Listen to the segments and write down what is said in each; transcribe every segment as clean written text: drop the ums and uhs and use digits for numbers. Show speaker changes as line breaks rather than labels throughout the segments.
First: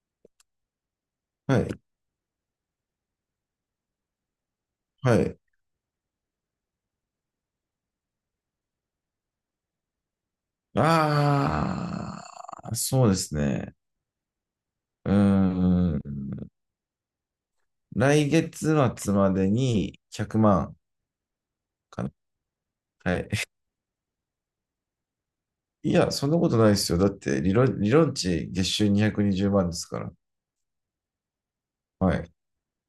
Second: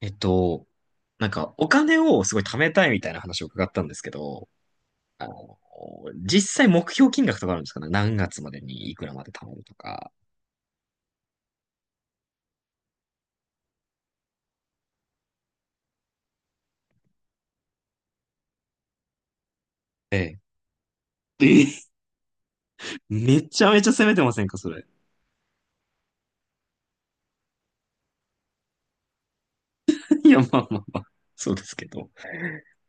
えっと、なんか
は
お
い。
金をすごい貯めたいみたいな話を伺ったんですけど、
は
あ
い。
の、実際目標金額とかあるんですかね、何月までにいくらまで貯めるとか？
ああ、そうですね。うーん。来月末までに
ええ。
100万
え
かな。はい。
め ちゃめちゃ攻めてませんか、それ。
いや、そんなことないですよ。だって、理論値月収220万ですから。
いや、まあまあまあ。そうですけど。
はい。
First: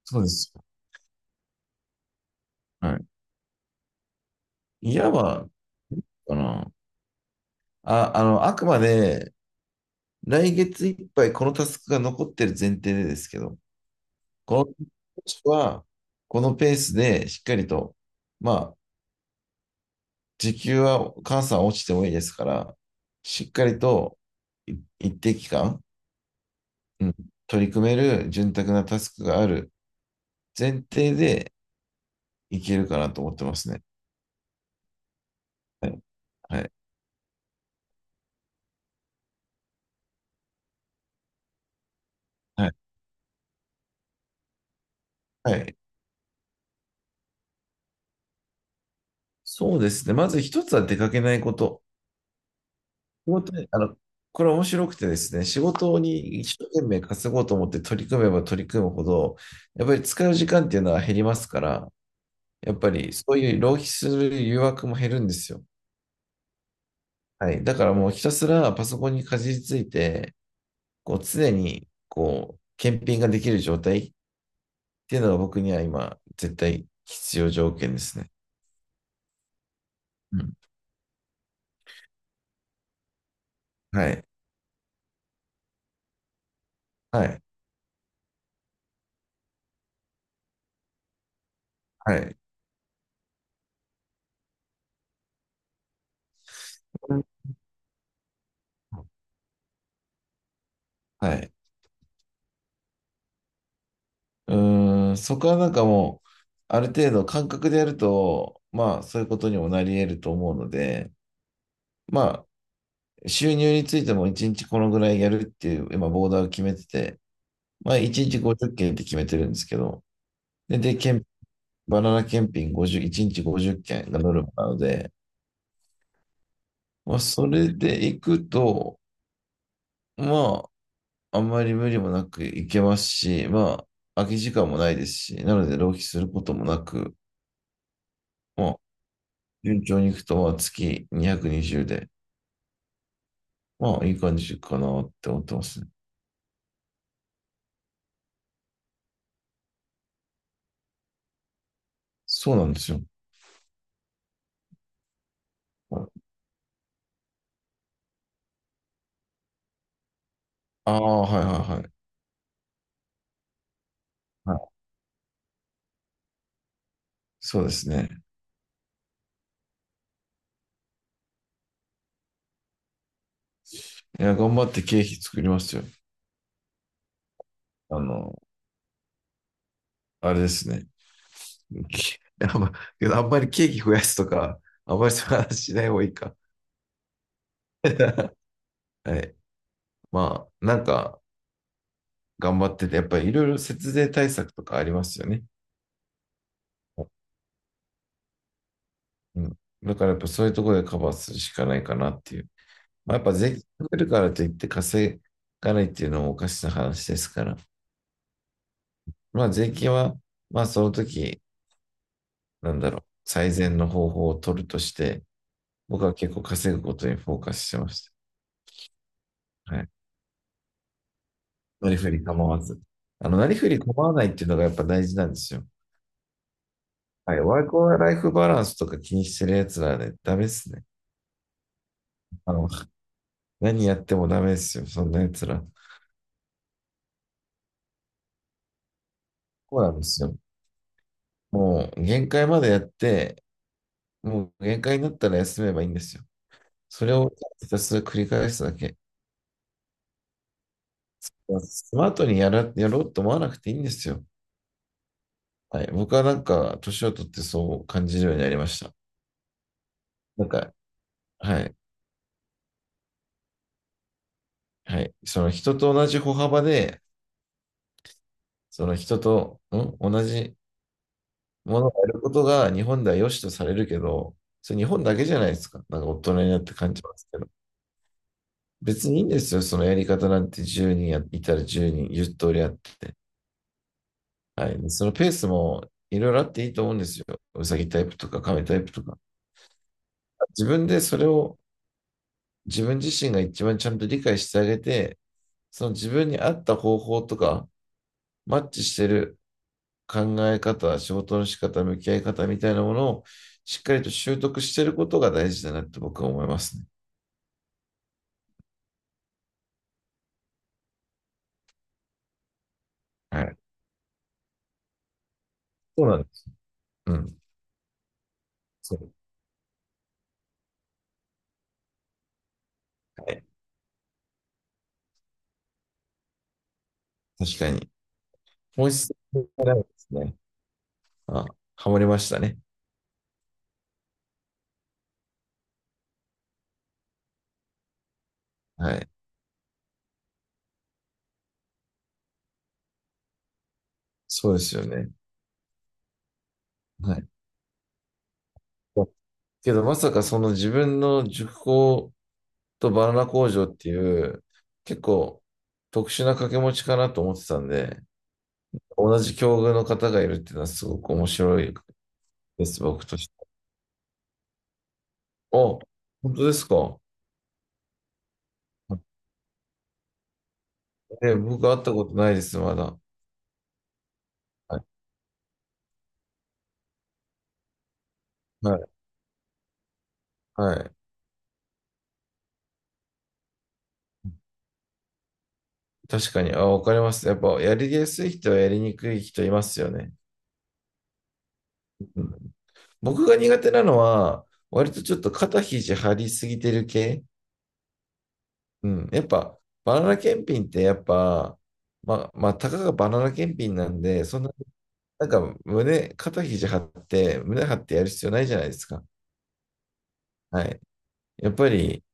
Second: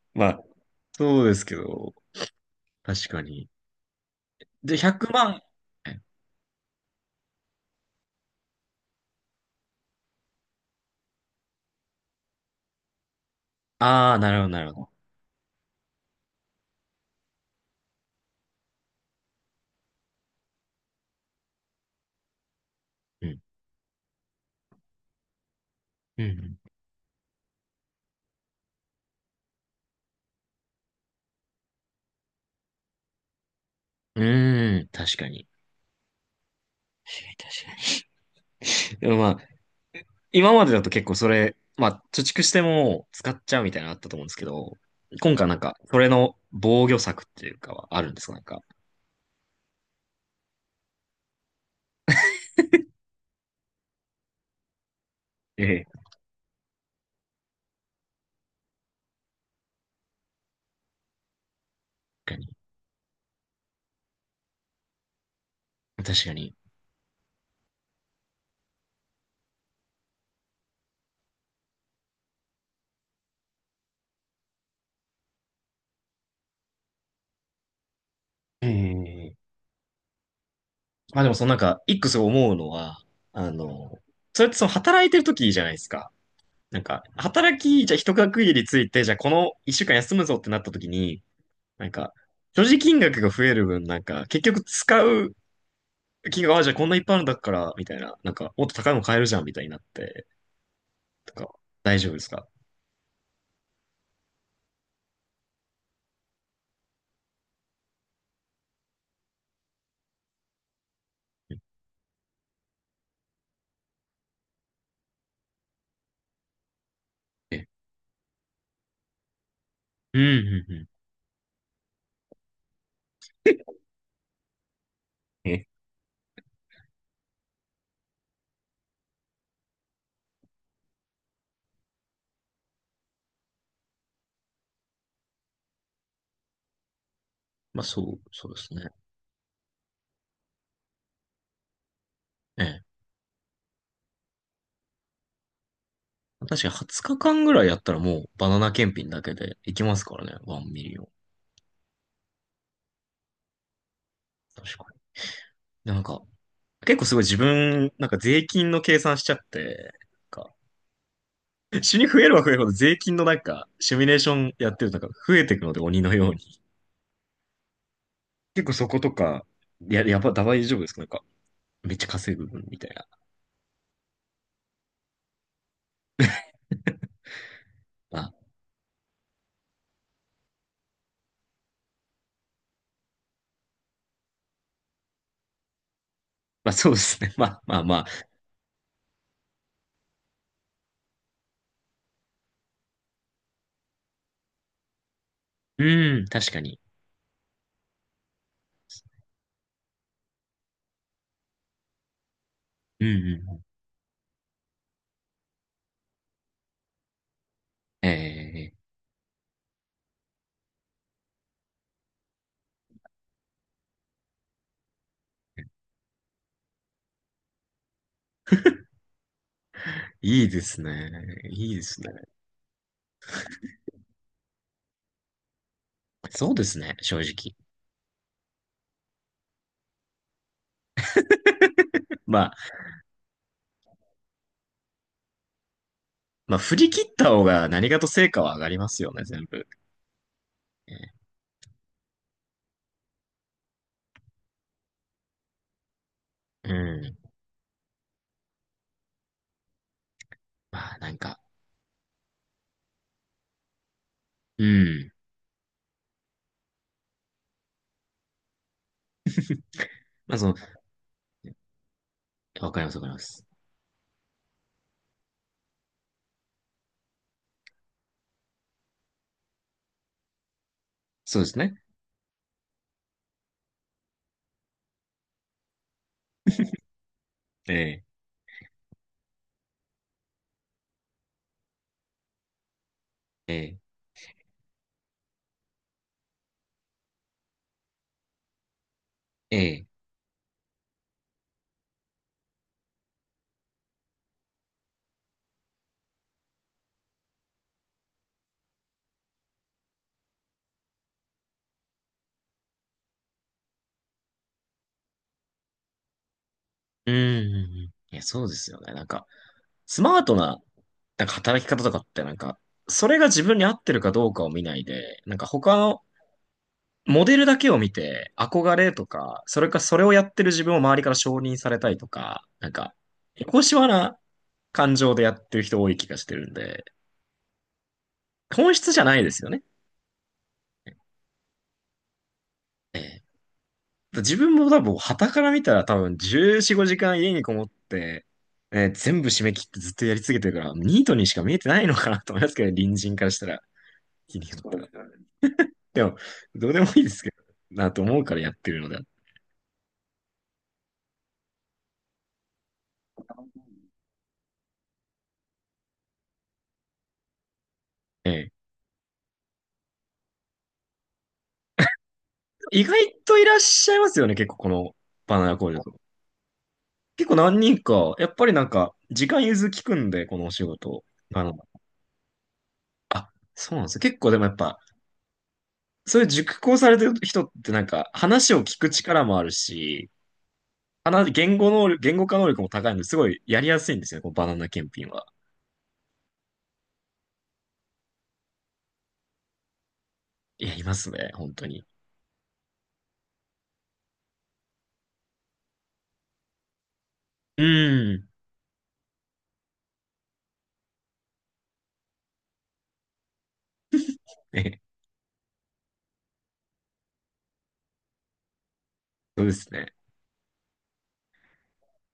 そう
ま
で
あ、
す。
そうですけど、
はい。
確かに。で、
いわ
100
ば、
万。
まあの、あ、あの、あくまで、来月いっぱいこのタスクが残ってる前提でですけど、
ああー、なるほど、なる
こ
ほど。
の、は、このペースでしっかりと、まあ、時給はお母さん落ちてもいいですから、
うん。
しっかりと一定期間、
うん。
うん、取り組める潤沢なタスクがある前提でいけるかなと思ってますね。
うんうーん、確かに。
はい。はい。
確かに。でもまあ、今までだと結構それ、まあ、貯蓄して
はい。
も使っちゃうみたいなのあったと思うんですけど、今回
は
なん
い。
か、それの防御策っていうかはあるんですかなんか？
そうですね。まず一つは出かけないこと。仕事にあの、これ面白くてですね、仕
ええ。
事に一生懸命稼ごうと思って取り組めば取り組むほど、やっぱり使う時間っていうのは減りますから、
確かに。
やっぱりそういう浪費する誘惑も減るんですよ。
確かに。
はい。だからもうひたすらパソコンにかじりついて、こう常にこう検品ができる状態っていうのが僕には今絶対必要条件ですね。
ええ。
うん。
まあでもそのなんか、一個すごい思うのは、あの、
はい。
それってその働いてる時じゃないですか。なんか、
はい。
じゃあ一区切りついて、じゃあこの一週間休むぞってなった時に、なんか、
はい。
所持金額が増える分、なんか、結局使う金額、あ、じゃあこんないっぱい
う
ある
ん。
んだから、みたいな、なんか、もっと高いの買えるじゃん、みたいになって、
はい。
と
はい。はい。は
か、
い。
大丈夫ですか？
うーん。そこはなんかもう、ある程度感覚でやると、まあそういうことにもなり得ると思うので、まあ収入についても1日このぐらいやるっていう今ボーダーを決めてて、
ええ。
まあ1日50件っけんって決めてるんですけど、
うん、うん、う
で、
ん。
で、バナナ検品50、1日50 件がノルマなので、
え、え
まあ、それで行くと、まあ、あんまり無理もなく行けますし、まあ、空き時間もないですし、なので浪費することもなく、
まあそうで
ま
す
あ、
ね。
順調に行くと、まあ、月220で、
ええ。
まあ、いい感じかなって思ってますね。
確かに20日間ぐらいやったらもうバナナ検品だけでいきますからね、ワンミリオン。
そうなんですよ。
確かに。でなんか、結構すごい自分、なんか税金の計算しちゃって、なんか、
ああ、はいはいはい。
死に増えるは増えるほど税金のなんか、シミュレーション
は
や
い、
ってるとなんか増えていくので鬼のように。
そうですね。
結構そことか、やば、大丈夫ですかなんか、めっちゃ稼ぐみたいな。
いや、頑張って経費作りますよ。あ
まあ、
の、あれですね。あんまあんまりケーキ増やすとか、あんまりそういう話しない方がいいか。
まあそうですね。まあまあまあ。
はい。まあ、なんか頑張ってて、やっぱりいろいろ節税対策とかありますよね。
うん、確かに。
うん。だからやっぱそういうところでカバーするしかないかなっていう。
うん、
まあ、やっぱ税
う
金
ん、
かけるからといって稼がないっていうのもおかしな話ですから。
ええ、
まあ税金は、まあその時、なんだろう、最善の方法を取るとして、僕は結構稼ぐことにフォーカスしてました。はい。
いいですね。いいで
なり
すね。
ふり構わず。なりふり構わないっていうのがやっぱ大事なんですよ。
そうですね、正
はい。
直。
ワークライフバランスとか気にしてる奴らね、ダメっすね。
ま
あ
あ、
の、何やってもダメっすよ。そんな奴ら。
まあ、振り切った方が何かと成果は上がりますよね、全部。
そうなんですよ。
ええ。
もう、限界までやって、もう限界になったら休めばいいんですよ。
う
それ
ん。
をひたすら繰り返すだけ。
まあ、なんか、
スマートにやろうと思わなくていいんですよ。
うん。
はい。僕はなんか、年を取ってそう感じるようになりました。
まあ、
なんか、はい。
わかります、わかります。
はい。その人と同じ歩幅でその人と、ん同じ
そうです
も
ね。
のをやることが日本では良しとされるけど、それ日本だけじゃないですか。なんか大人になって感じますけど。
ええ、
別にいいんですよ。そのやり方なんて10人やいたら10人、0通りあって、
ええ、
はい。そのペースもいろいろあっていいと思うんですよ。うさぎタイプとか亀タイプとか。
ええ。
自分でそれを自分自身が一番ちゃんと理解してあげて、その自分に合った方法とか、マッチしてる考え方、仕事の仕方、向き合い方みたいなものをしっかりと習得していることが大事だなって僕は思いますね。
うん、うんうん。いや、そうですよね。なんか、スマートな、なんか働き方とかって、なんか、それが
は
自
い。
分に合ってるかどうかを見ないで、なんか他の
そうなんです。う
モデ
ん。
ルだけを見て憧れ
そ
と
う。
か、それかそれをやってる自分を周りから承認されたいとか、なんか、
は
エ
い、
コシワな感情でやってる人多い気がしてるんで、
確かに。
本質
本
じゃな
質
いですよね。
がなんですね。あ、ハマりましたね。
ええ。自分も多分、傍から見たら多分14、5時間家にこもって、
はい。
全部締め切ってずっとやり続けてるから、ニートにしか見えてないのかなと思いますけど、ね、隣人からしたら、気に
そう
そ
で
う
すよ
ですよっ
ね。
てでも、どうでもいいで
は
す
い。
けど、なと思うからやってるのであって、
けどまさかその自分の塾講とバナナ工場っていう結構特殊な掛け持ちかなと思ってたんで、
ええ、
同じ境遇の方がいるっていうのはすごく面白いです、
意外
僕とし
とい
て。
らっしゃいますよね、結構このバナナ
あ、
工場と
本当ですか。
結構何人か、やっぱりなんか、時間融通きくんで、このお仕事。
ね、
あの、
僕会ったことないです、まだ。
あ、そうなんですよ。結構でもやっ
は
ぱ、
い。
そういう熟考されてる人ってなんか、話を
は
聞
い。
く力もあるし、
はい。
言語能力、言語化能力も高いので、すごいやりやすいんですよね、このバナナ検品は。
確かに。あ、わかります。やっぱ、やりやすい人はやりにくい人いますよね。
いや、いますね、本当に。
うん。僕が苦手なのは、割とちょっと肩肘張りすぎてる系。
うん。
うん。やっぱ、バナナ検品ってやっぱ、まあ、たかがバナナ検品なんで、そんな、
え、
なんか肩肘張って、胸張ってやる必要ないじゃないですか。
そうですね。
はい。やっぱり、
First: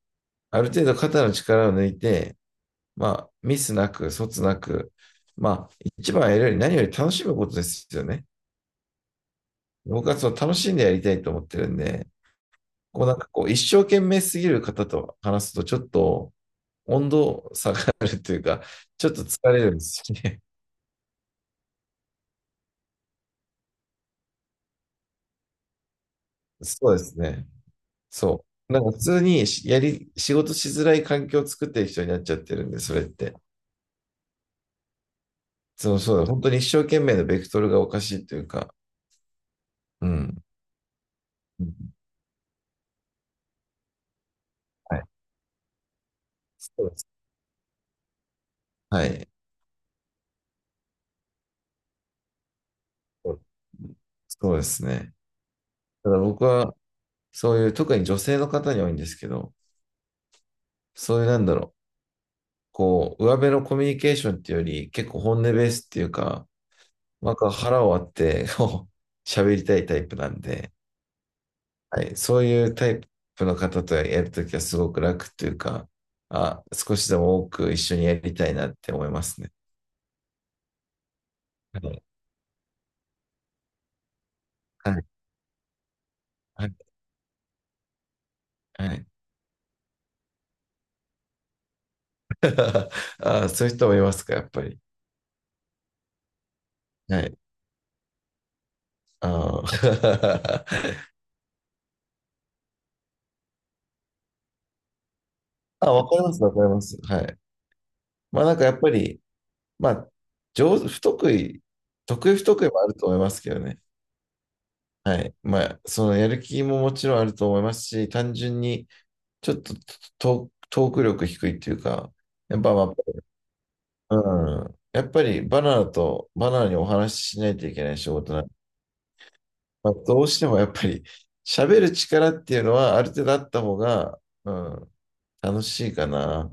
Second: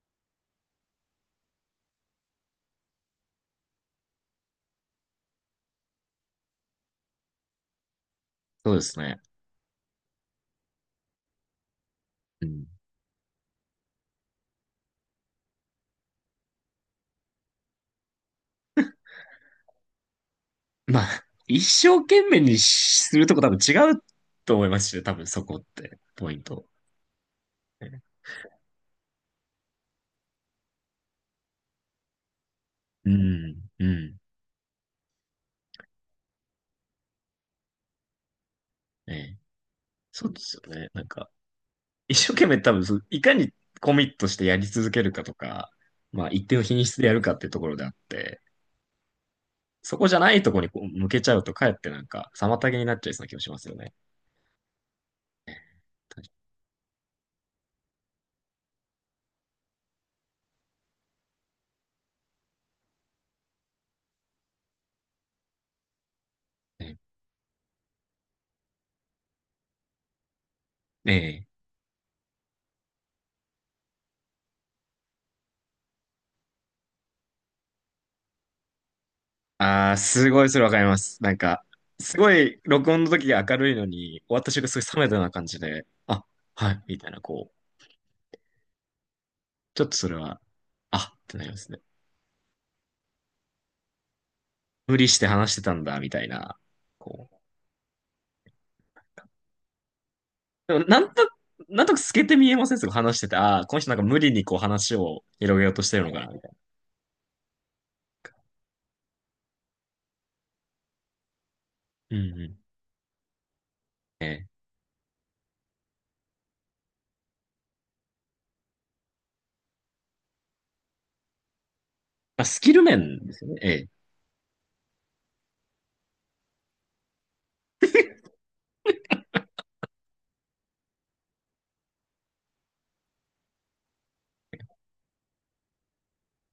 ある程度肩の力を抜いて、まあ、ミスなく、卒なく、まあ、一番やるより何より楽しむことですよね。
そうですね。
僕はその楽しんでやりたいと思ってるんで、
うん。
こうなんかこう、一生懸命すぎる方と話すと、ちょっと温度下がるというか、ちょっと疲れるんですよね。
まあ、一生懸命にしするとこ多分違うと思いますしね、多分そこって、ポイン ト。
そうですね。そう。なんか普通に仕事しづらい環境を作ってる人になっちゃってるんで、それっ
う
て。
ん、うん。
そう、そうだ、本当に一生懸命のベクトルがおかしいというか、
ええ。
う
そうで
ん。
すよね。なんか、
うん。
一生懸命多分そう、いかにコミットしてやり続
は
け
い。
るかとか、まあ一定の品
そうで
質
す。
でやるかっていうところであって、
はい。
そこじゃないところにこう向けちゃうとかえってなんか妨げになっちゃいそうな
そ
気も
う。
しますよね。
そうですね。だか
確
ら
か
僕は、そういう、特に女性の方に多いんですけど、そういうなんだろう、こう、上辺のコミュニケーションっていうより、結構本音ベースっていうか、
に。
なんか腹を割ってこう喋りたいタイプなんで、
ねえ。え
はい、そういうタイプの方とやるときはすごく楽っていうか、あ、少しでも多く一緒にやりたいなって思いますね。
ああ、すごいそれわかります。なんか、
はい。
すごい録音の時が明るいのに、終わった瞬間すご
は
い
い。
冷めたような感じで、あ、
は
は
い。
い、みたいな、こう、
はい。
ちょっとそれは、あってなりますね。
あ、そういう人もいますか、やっぱり。
無理して話してたんだ、みたいな、
は
こ
い。あー。
でもなんとなく透けて見えませんすごい話してて、ああ、この人なんか無理にこう話を広げようとし
あ、
てる
わ
の
か
か
り
な、
ま
み
す、
たい
わかります。はい。まあなんかやっぱり、まあ、上手、不得意、
な。うん
得意
う
不
ん。
得意もあると思いますけどね。
ええ。
はい。まあ、そのやる気ももちろんあると思いますし、単純にちょっとトーク力低いっていうか、
まあ、
や
ス
っ
キ
ぱ、
ル
ま
面ですよね。ええ。
あ、うん。やっぱりバナナにお話ししないといけない仕事なんで、まあ、どうしてもやっぱり喋る力っていうのはある程度あった方が、うん、楽しいかな。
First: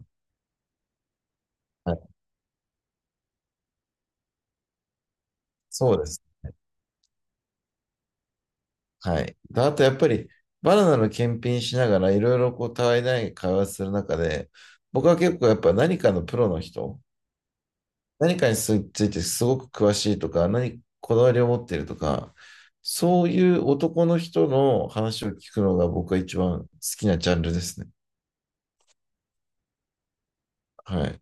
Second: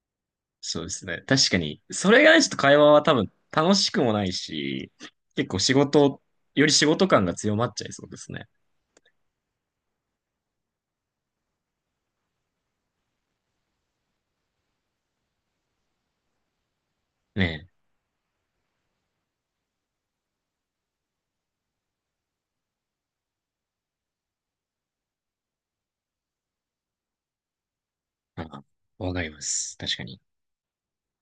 そうですね。確かに。
はい、
それがないちょっと会話は多分楽しくもないし、結構仕
そうです
事、
ね。
より仕事感が強まっちゃいそうですね。
はい。であとやっぱりバナナの検品しながらいろいろこうたわいない会話する中で、僕は結構やっぱ何かのプロの人、
ね
何かについてすごく詳しいとか、こだわりを持っているとか、そういう男の人の話を聞くのが僕は一番好きなジャンルですね。
え。ああ。わかります。確かに。
はい。